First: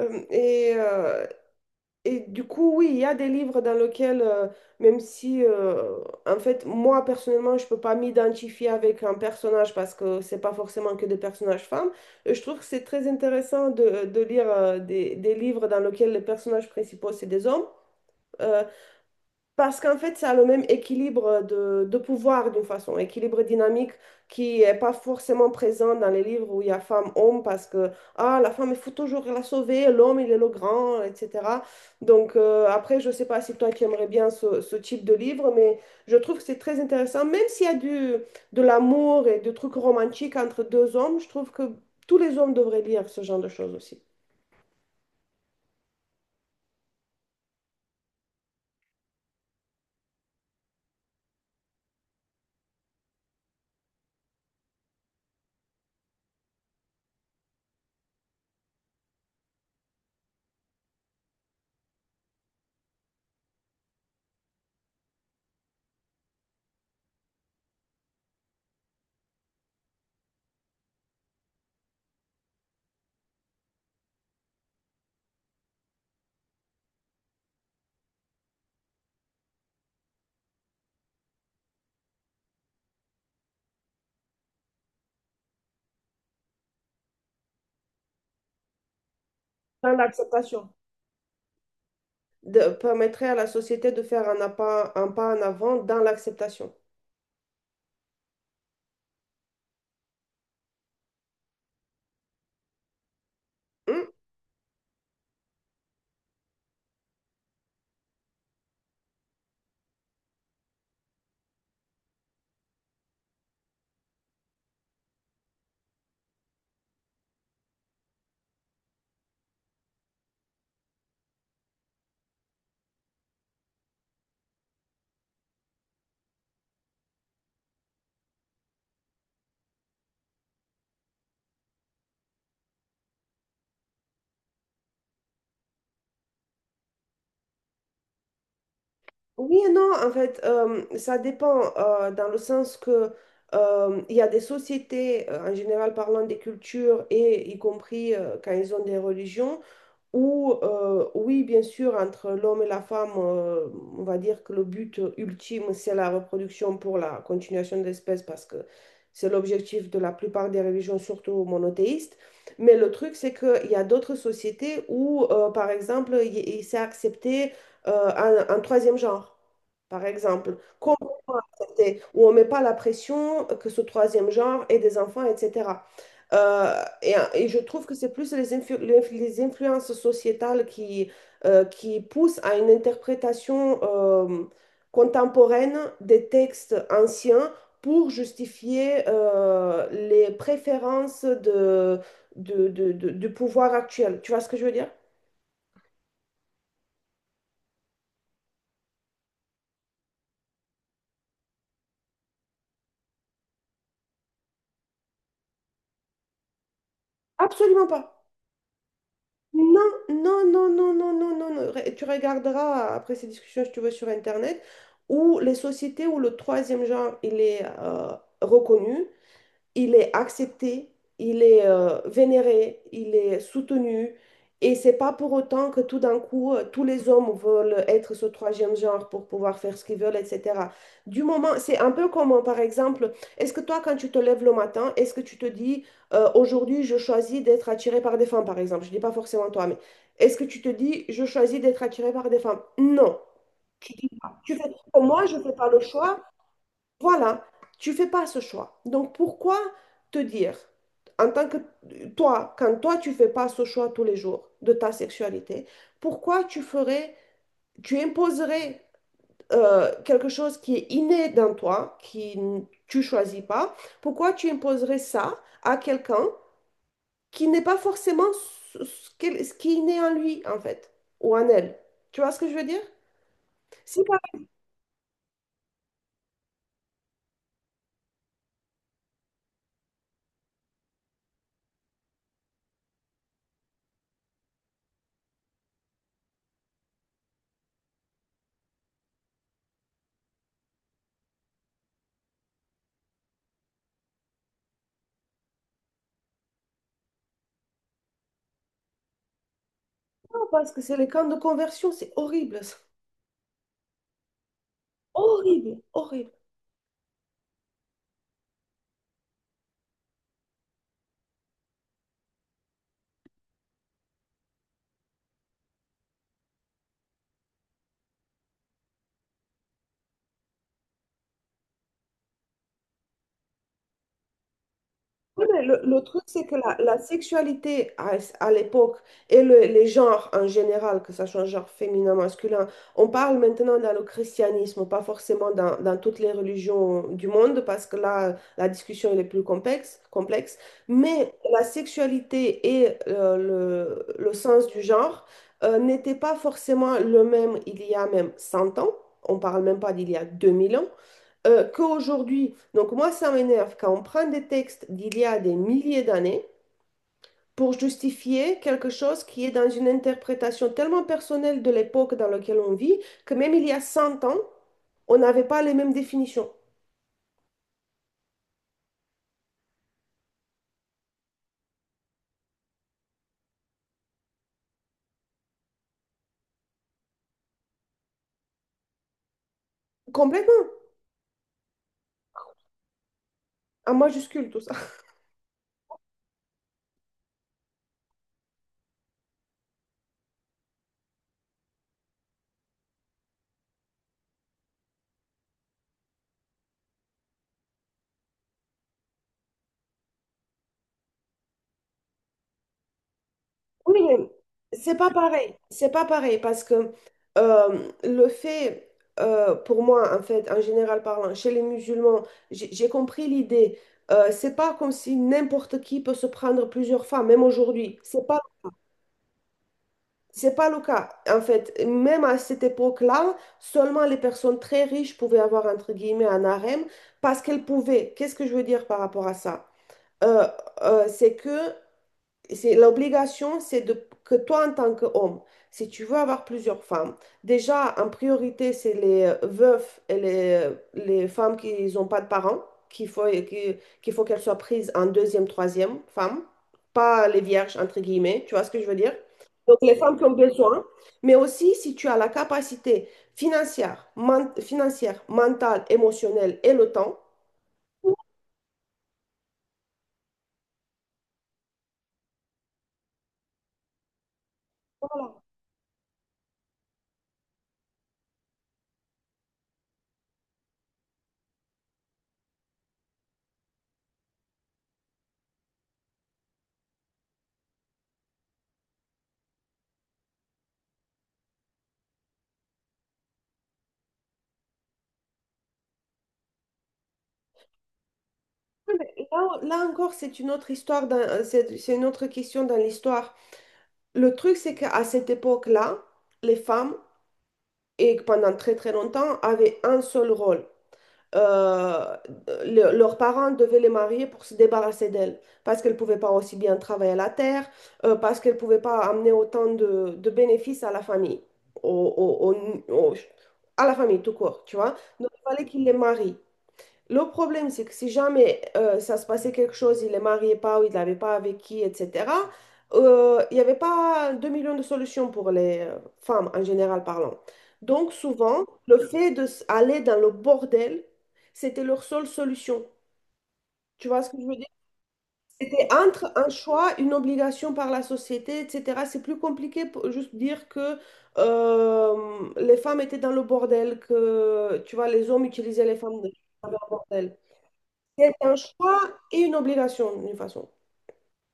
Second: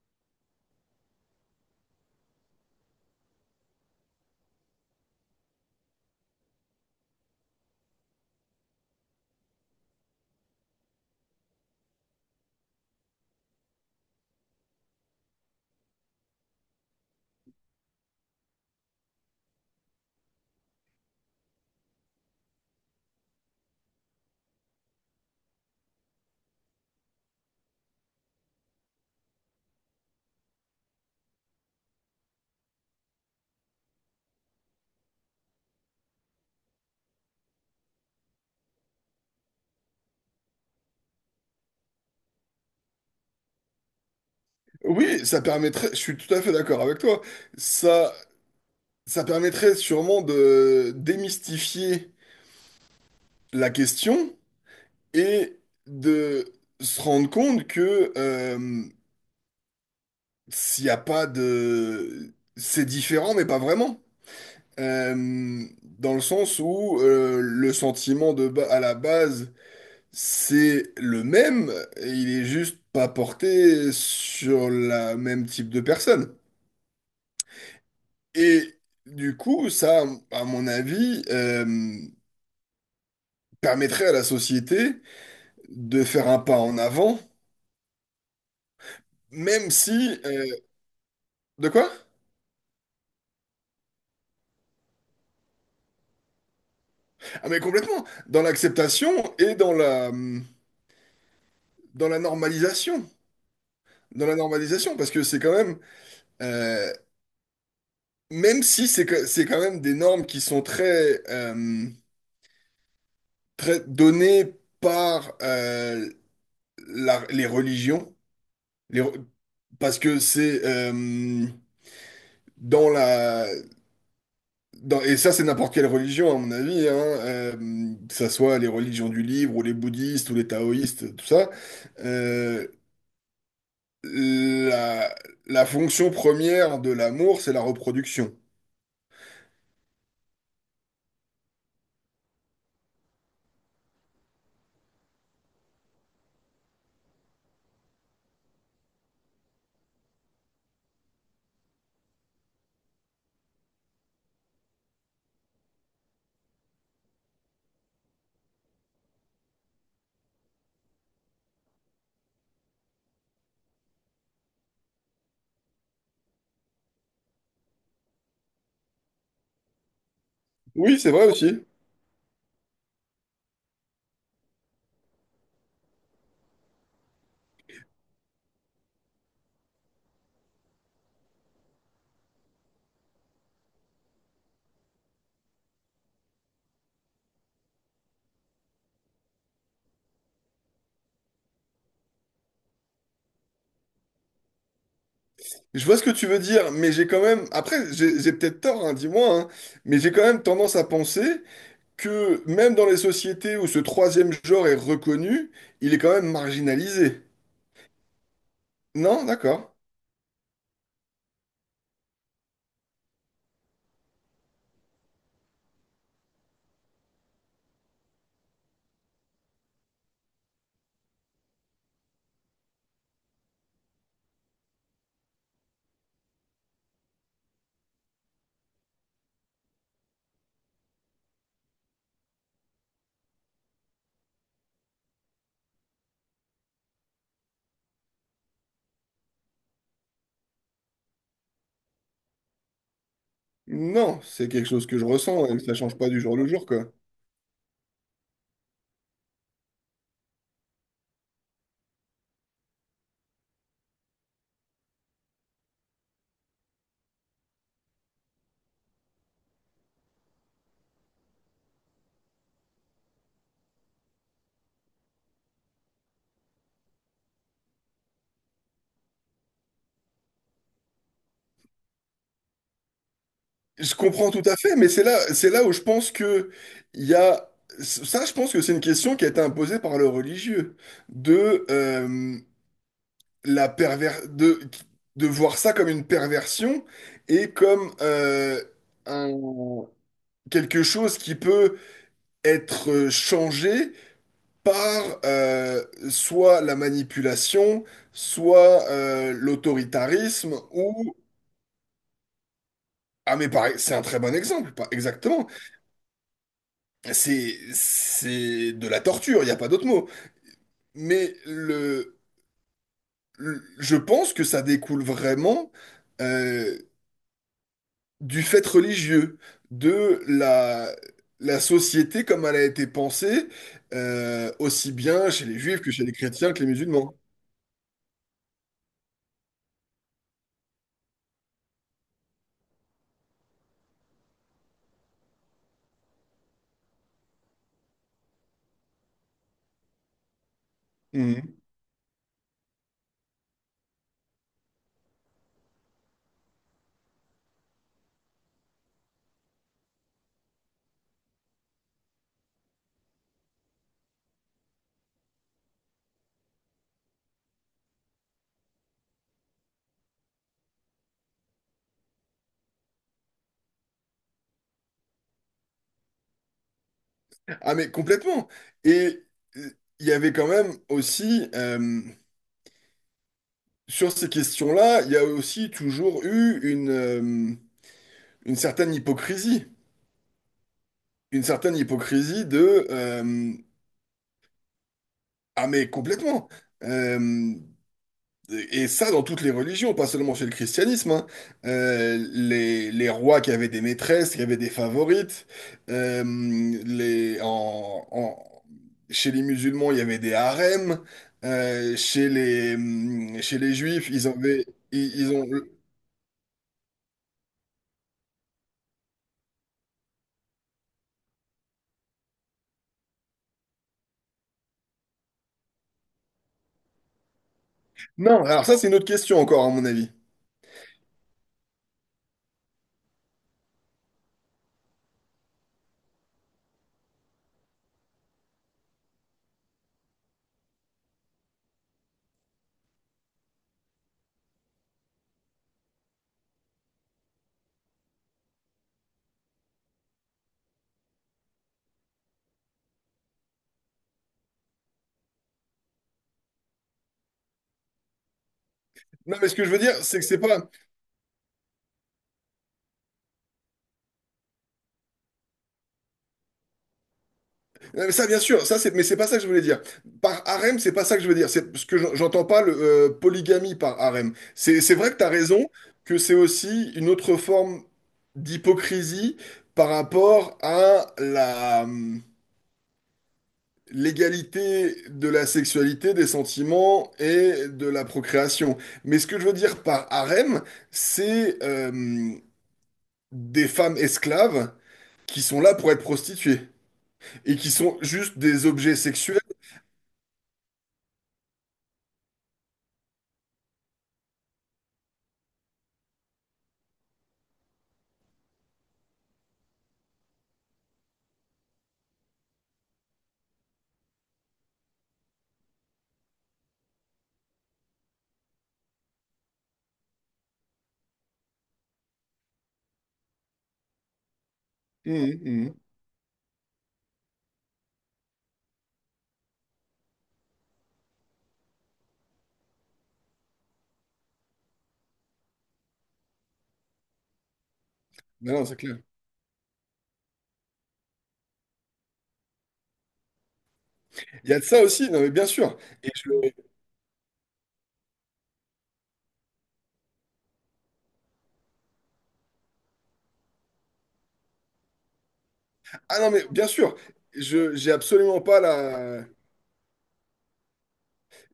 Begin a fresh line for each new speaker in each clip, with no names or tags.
Euh, et, euh, et du coup, oui, il y a des livres dans lesquels, même si, en fait, moi, personnellement, je peux pas m'identifier avec un personnage parce que c'est pas forcément que des personnages femmes, je trouve que c'est très intéressant de lire des livres dans lesquels les personnages principaux, c'est des hommes. Parce qu'en fait, ça a le même équilibre de pouvoir d'une façon, équilibre dynamique qui n'est pas forcément présent dans les livres où il y a femme-homme parce que ah, la femme, il faut toujours la sauver, l'homme, il est le grand, etc. Donc après, je ne sais pas si toi, tu aimerais bien ce type de livre, mais je trouve que c'est très intéressant, même s'il y a de l'amour et des trucs romantiques entre deux hommes, je trouve que tous les hommes devraient lire ce genre de choses aussi.
Oui, ça permettrait, je suis tout à fait d'accord avec toi, ça, ça permettrait sûrement de démystifier la question et de se rendre compte que s'il n'y a pas de... C'est différent, mais pas vraiment. Euh, Dans le sens où le sentiment de à la base, c'est le même, et il est juste pas porté sur la même type de personne. Et du coup, ça, à mon avis, permettrait à la société de faire un pas en avant, même
Dans
si... euh,
l'acceptation.
de quoi?
Permettrait à la société de faire un pas en avant dans l'acceptation.
Ah mais complètement, dans l'acceptation et dans la, dans la normalisation.
Hmm.
Dans la normalisation, parce que c'est quand même... euh, même si c'est c'est quand même des normes qui sont très données par les religions, les re- parce que c'est... dans la et ça, c'est n'importe quelle religion, à mon avis, hein, que ça soit les religions du livre, ou les bouddhistes, ou les taoïstes, tout ça. euh, la, la fonction première de l'amour, c'est la reproduction.
Oui et non, en fait, ça dépend, dans le sens que il y a des sociétés, en général parlant des cultures et y compris quand ils ont des religions. Ou, oui, bien sûr, entre l'homme et la femme, on va dire que le but ultime, c'est la reproduction pour la continuation de l'espèce, parce que c'est l'objectif de la plupart des religions, surtout monothéistes. Mais le truc, c'est qu'il y a d'autres sociétés où, par exemple, il s'est accepté un troisième genre, par exemple,
Oui, c'est vrai
complètement
aussi.
accepté, où on ne met pas la pression que ce troisième genre ait des enfants, etc. Et je trouve que c'est plus les influences sociétales qui poussent à une interprétation contemporaine des textes anciens pour justifier les préférences du pouvoir actuel. Tu vois ce que je veux dire?
Je vois ce que tu veux dire, mais j'ai quand même... Après, j'ai peut-être tort, hein, dis-moi, hein, mais j'ai quand même tendance à penser que même dans les sociétés où ce troisième genre est reconnu, il est quand même marginalisé.
Absolument pas.
Non, d'accord.
Non, non, non, non, non, non, non. Tu regarderas après ces discussions, si tu veux, sur Internet, où les sociétés où le troisième genre, il est reconnu, il est accepté, il est vénéré, il est soutenu. Et c'est pas pour autant que tout d'un coup, tous les hommes veulent être ce troisième genre pour pouvoir faire ce qu'ils veulent, etc. Du moment, c'est un peu comme, par exemple, est-ce que toi, quand tu te lèves le matin, est-ce que tu te dis, aujourd'hui, je choisis d'être attiré par des femmes, par exemple? Je dis pas forcément toi, mais est-ce que tu te dis, je choisis d'être attiré par des femmes? Non.
Non, c'est
Tu
quelque
fais,
chose que je
moi, je
ressens,
fais
et que
pas
ça
le
change pas
choix.
du jour au jour, quoi.
Voilà, tu fais pas ce choix. Donc pourquoi te dire, en tant que toi, quand toi tu fais pas ce choix tous les jours de ta sexualité, pourquoi tu imposerais quelque chose qui est inné dans toi, tu choisis pas, pourquoi tu imposerais ça à quelqu'un qui n'est pas forcément ce qui est inné en lui en fait, ou en elle. Tu vois ce que je veux dire?
Je
Si par
comprends tout à fait, mais c'est là où je pense que il y a ça, je pense que c'est une question qui a été imposée par le religieux de la perver de voir ça comme une perversion et comme un quelque chose qui peut être changé par soit la manipulation, soit
exemple,
l'autoritarisme
parce que c'est les
ou
camps de conversion, c'est horrible, ça.
ah mais pareil, c'est un très bon exemple, pas exactement.
Horrible, horrible.
C'est de la torture, il n'y a pas d'autre mot. Mais le, je pense que ça découle vraiment euh, du fait religieux, de la, la société comme elle a été pensée, aussi bien chez
Oui,
les
mais le,
juifs que
le
chez les
truc, c'est
chrétiens
que
que les
la
musulmans.
sexualité à l'époque et les genres en général, que ça soit un genre féminin, masculin, on parle maintenant dans le christianisme, pas forcément dans toutes les religions du monde, parce que là, la discussion elle est plus complexe, complexe. Mais
Mhm.
la sexualité et le sens du genre n'étaient pas forcément le même il y a même 100 ans, on parle même pas d'il y a 2 000 ans qu'aujourd'hui. Donc moi, ça m'énerve quand on prend des textes d'il y a des milliers d'années pour justifier quelque chose qui est dans une interprétation tellement personnelle de l'époque dans laquelle on vit, que même il y a 100 ans, on n'avait pas les mêmes définitions.
Ah mais complètement. Et euh, il y avait quand même aussi, sur ces questions-là, il y a aussi toujours eu une certaine hypocrisie.
Complètement,
Une certaine hypocrisie de
en majuscule tout ça.
Ah mais complètement. Euh, et ça dans toutes les religions pas seulement chez le christianisme hein. Les rois qui avaient des maîtresses qui avaient des favorites euh, les en, en- chez les musulmans il y avait des harems. Chez les
Oui,
juifs ils avaient
c'est pas
ils, ils ont
pareil. C'est pas pareil parce que le fait, pour moi, en fait, en général parlant, chez les musulmans, j'ai compris l'idée. C'est pas comme si n'importe qui peut se prendre plusieurs femmes, même aujourd'hui. C'est pas,
non alors ça c'est une autre question encore à mon avis
c'est pas le cas. En fait, même à cette époque-là, seulement les personnes très riches pouvaient avoir, entre guillemets, un harem parce qu'elles pouvaient. Qu'est-ce que je veux dire par rapport à ça? Euh, c'est que c'est l'obligation, c'est de que toi en tant qu'homme, si tu veux avoir plusieurs femmes, déjà en priorité c'est les veufs et les femmes qui n'ont pas de parents, qu'il faut qui- qu'il faut qu'elles soient prises en deuxième, troisième femme, pas les vierges entre guillemets, tu vois ce que je veux dire?
non mais ce que je
Donc
veux dire
les femmes
c'est
qui
que
ont
c'est pas
besoin, mais aussi si tu as la capacité financière, mentale, émotionnelle et le temps.
non, mais ça, bien sûr, ça, c'est, mais c'est pas ça que je voulais dire. Par harem, c'est pas ça que je veux dire. C'est parce que j'entends pas le polygamie par harem. C'est vrai que t'as
Voilà.
raison que c'est aussi une autre forme d'hypocrisie par rapport à la l'égalité de la sexualité, des sentiments et de la procréation. Mais ce que je veux dire par harem, c'est des femmes esclaves qui sont là pour être prostituées et qui sont juste des objets sexuels.
Là encore, c'est une autre histoire, c'est une autre question dans l'histoire. Le truc, c'est qu'à cette époque-là, les femmes, et pendant très très longtemps, avaient un seul rôle. Euh, Leurs parents devaient les marier pour se débarrasser d'elles, parce qu'elles ne pouvaient pas aussi bien travailler à la terre, parce qu'elles ne pouvaient pas amener autant de bénéfices à la famille, au- au- au- au- à la famille tout court, tu vois. Donc,
Mhm,
il fallait
mhm.
qu'ils les marient. Le problème, c'est que si jamais ça se passait quelque chose, il est marié pas ou il n'avait pas avec qui, etc., il n'y avait pas 2 millions de solutions pour les femmes en général parlant. Donc
Non,
souvent,
non, c'est
le
clair.
fait d'aller dans le bordel, c'était leur seule solution. Tu vois ce que je
Il y
veux
a de
dire?
ça aussi, non mais bien sûr.
C'était
Et je...
entre un choix, une obligation par la société, etc. C'est plus compliqué pour juste dire que les femmes étaient dans le bordel, que tu vois, les hommes utilisaient les
Ah
femmes
non mais bien
dans le
sûr,
bordel.
je j'ai
C'est
absolument
un
pas
choix
la
et une obligation, d'une façon.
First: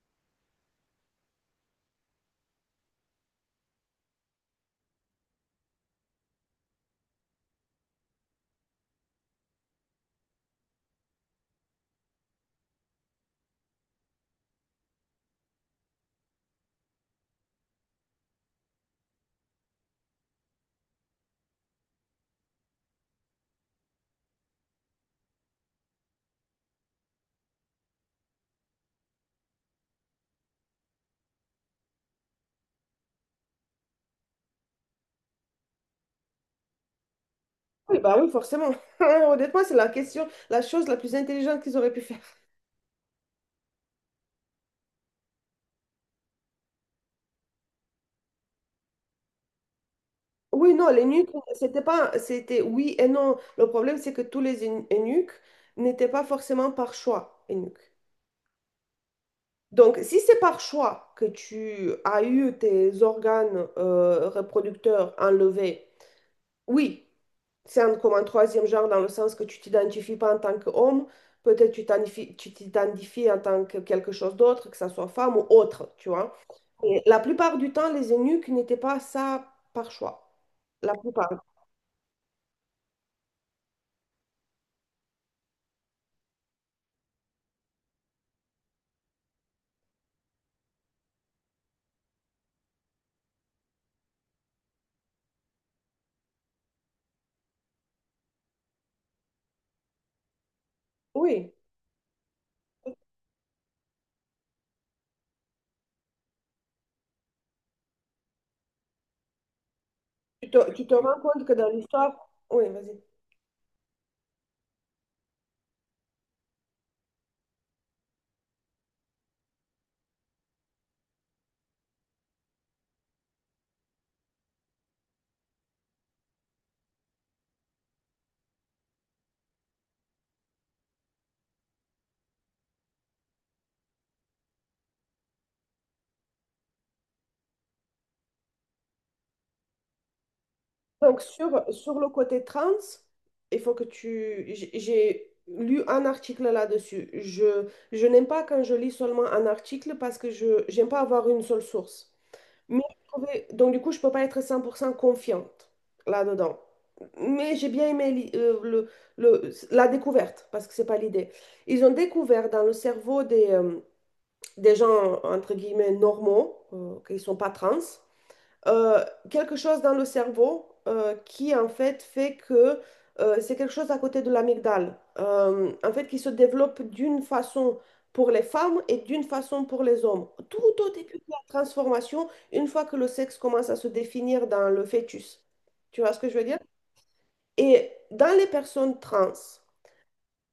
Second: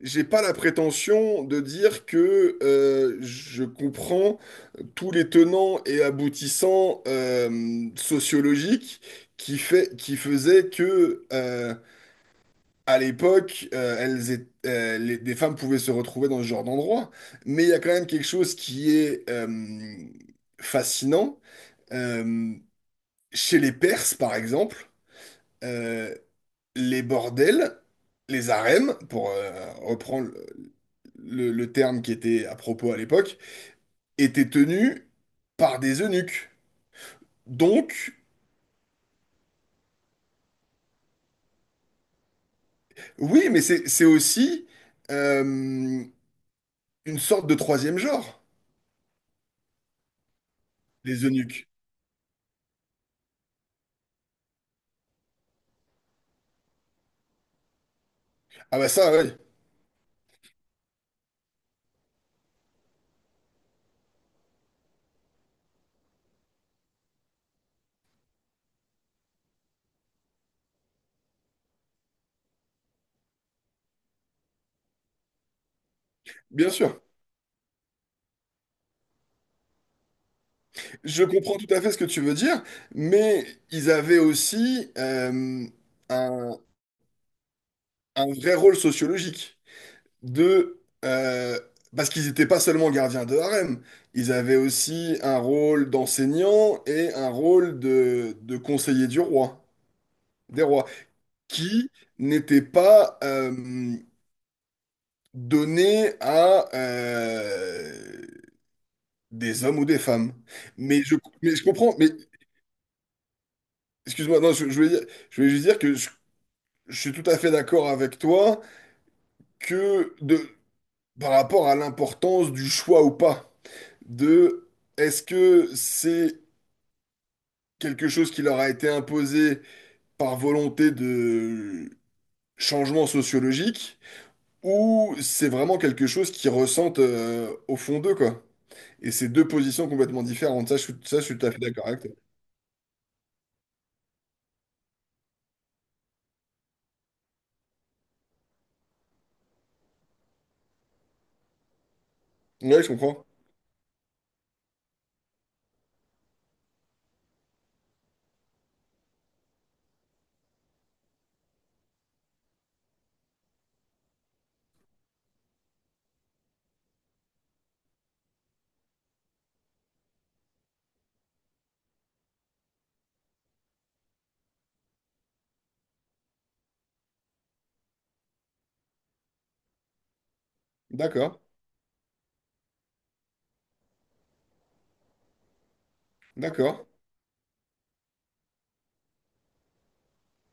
j'ai pas la prétention de dire que je comprends tous les tenants et aboutissants sociologiques qui fait qui faisaient que à l'époque, des femmes pouvaient se retrouver dans ce genre d'endroit. Mais il y a quand même quelque chose qui est fascinant. Euh, Chez les Perses, par exemple, euh, les bordels, les harems, pour reprendre le terme qui était à propos à l'époque, étaient tenus par des eunuques.
Oui,
Donc,
bah oui, forcément. Honnêtement, c'est la question, la chose la plus intelligente qu'ils auraient pu faire.
oui, mais c'est aussi euh, une sorte de troisième genre,
Oui, non, les
les
nuques,
eunuques.
c'était oui et non. Le problème, c'est que tous les eunuques n'étaient pas forcément par choix eunuques.
Ah bah ça, oui,
Donc, si c'est par choix que tu as eu tes organes reproducteurs enlevés. Oui, comme un troisième genre dans le sens que tu t'identifies pas en tant qu'homme, peut-être tu t'identifies en tant que quelque chose d'autre, que ça soit femme ou autre, tu vois.
bien sûr.
Et la plupart du temps, les eunuques n'étaient pas ça par choix. La
Je
plupart.
comprends tout à fait ce que tu veux dire, mais ils avaient aussi un un vrai rôle sociologique. De, euh, parce qu'ils n'étaient pas seulement gardiens de harem, ils avaient aussi un rôle d'enseignant et un rôle de conseiller du roi, des rois,
Oui.
qui n'était pas donné à des hommes ou des femmes.
Tu te
Mais je,
rends compte que
mais je
dans
comprends, mais
l'histoire. Oui, vas-y.
excuse-moi, non, je voulais dire, je voulais juste dire que je suis tout à fait d'accord avec toi que de par rapport à l'importance du choix ou pas, de est-ce que c'est quelque chose qui leur a été imposé par volonté de changement sociologique, ou c'est vraiment quelque chose qu'ils ressentent au fond d'eux, quoi. Et c'est deux positions complètement différentes. Ça,
Donc,
je suis tout à fait
sur,
d'accord
sur
avec
le
toi.
côté trans, il faut que tu. J'ai lu un article là-dessus. Je n'aime pas quand je lis seulement un article parce que je j'aime pas avoir une seule source. Mais
Ouais, je comprends.
donc du coup, je peux pas être 100% confiante là-dedans. Mais j'ai bien aimé la découverte, parce que c'est pas l'idée. Ils ont découvert dans le cerveau des gens, entre guillemets, normaux, qui sont pas trans, euh, quelque chose dans le cerveau qui en fait fait que c'est quelque chose à côté de l'amygdale, en fait qui se développe d'une façon pour les femmes et d'une façon pour les hommes. Tout au début de la
D'accord,
transformation, une fois que le sexe commence à se définir dans le fœtus. Tu vois ce que je veux dire?
d'accord.
Et dans les personnes trans,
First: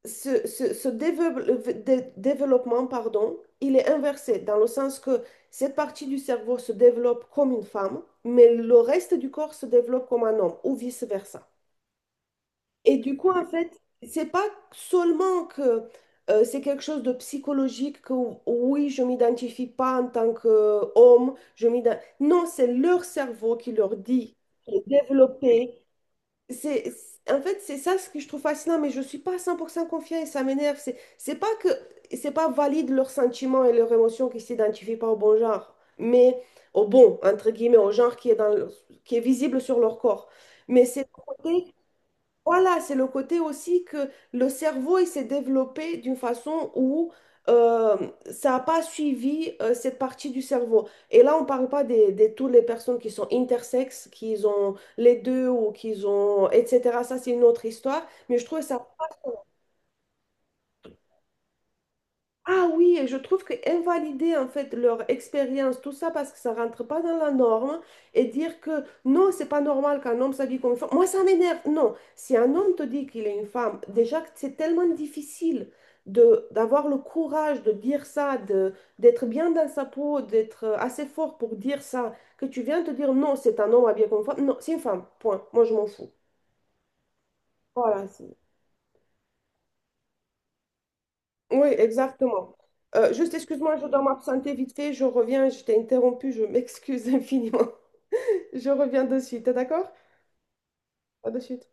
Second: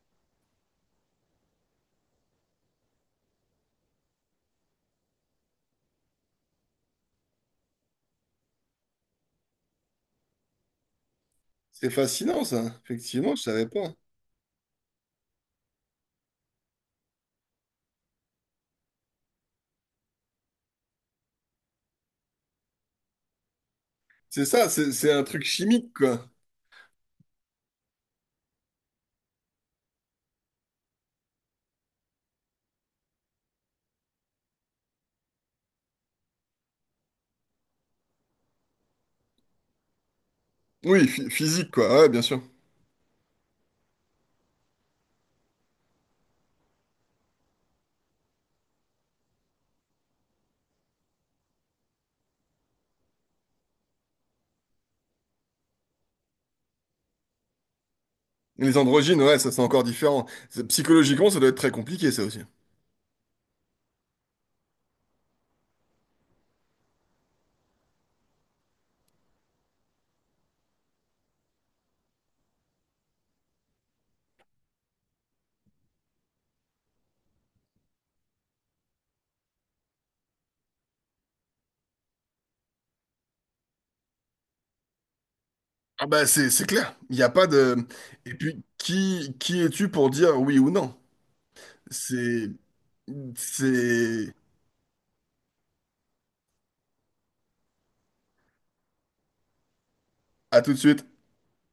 ce développement, pardon, il est inversé dans le sens que cette partie du cerveau se développe comme une femme, mais le reste du corps se développe comme un homme ou vice-versa.
C'est fascinant, ça.
Et du coup,
Effectivement, je
en
savais
fait,
pas.
c'est pas seulement que c'est quelque chose de psychologique que oui, je m'identifie pas en tant qu'homme, je m'identifie... Non, c'est leur cerveau qui leur dit
C'est ça,
de
c'est un truc
développer.
chimique, quoi.
En fait, c'est ça ce que je trouve fascinant, mais je suis pas à 100% confiant et ça m'énerve. C'est pas valide leurs sentiments et leurs émotions qui s'identifient pas au bon genre, mais au bon, entre guillemets, au genre qui est qui est visible sur leur corps. Mais c'est le
Oui, physique,
côté
quoi. Ouais, bien sûr.
voilà, c'est le côté aussi que le cerveau il s'est développé d'une façon où euh, ça n'a pas suivi cette partie du cerveau. Et là, on ne parle pas des toutes les personnes qui sont intersexes, qui ont les deux ou qui ont, etc. Ça, c'est une autre histoire. Mais je trouve
Les
ça.
androgynes, ouais, ça c'est encore différent. C'est- Psychologiquement, ça doit être très compliqué, ça aussi.
Ah oui, et je trouve que invalider en fait leur expérience, tout ça parce que ça rentre pas dans la norme et dire que non, c'est pas normal qu'un homme s'habille comme une femme. Moi, ça m'énerve. Non, si un homme te dit qu'il est une femme, déjà que c'est tellement difficile de d'avoir le courage de dire ça, de d'être bien dans sa peau, d'être assez fort pour dire ça, que tu viens te dire non, c'est un homme habillé comme une femme. Non, c'est une femme. Point. Moi, je m'en
Ah
fous.
bah c'est clair, il n'y a pas de...
Voilà.
Et puis, qui es-tu pour dire oui ou non?
Oui,
C'est...
exactement. Juste, excuse-moi, je dois
C'est...
m'absenter vite fait. Je reviens, je t'ai interrompu, je m'excuse infiniment. Je reviens de suite, t'es d'accord?
À tout de suite.
À de suite.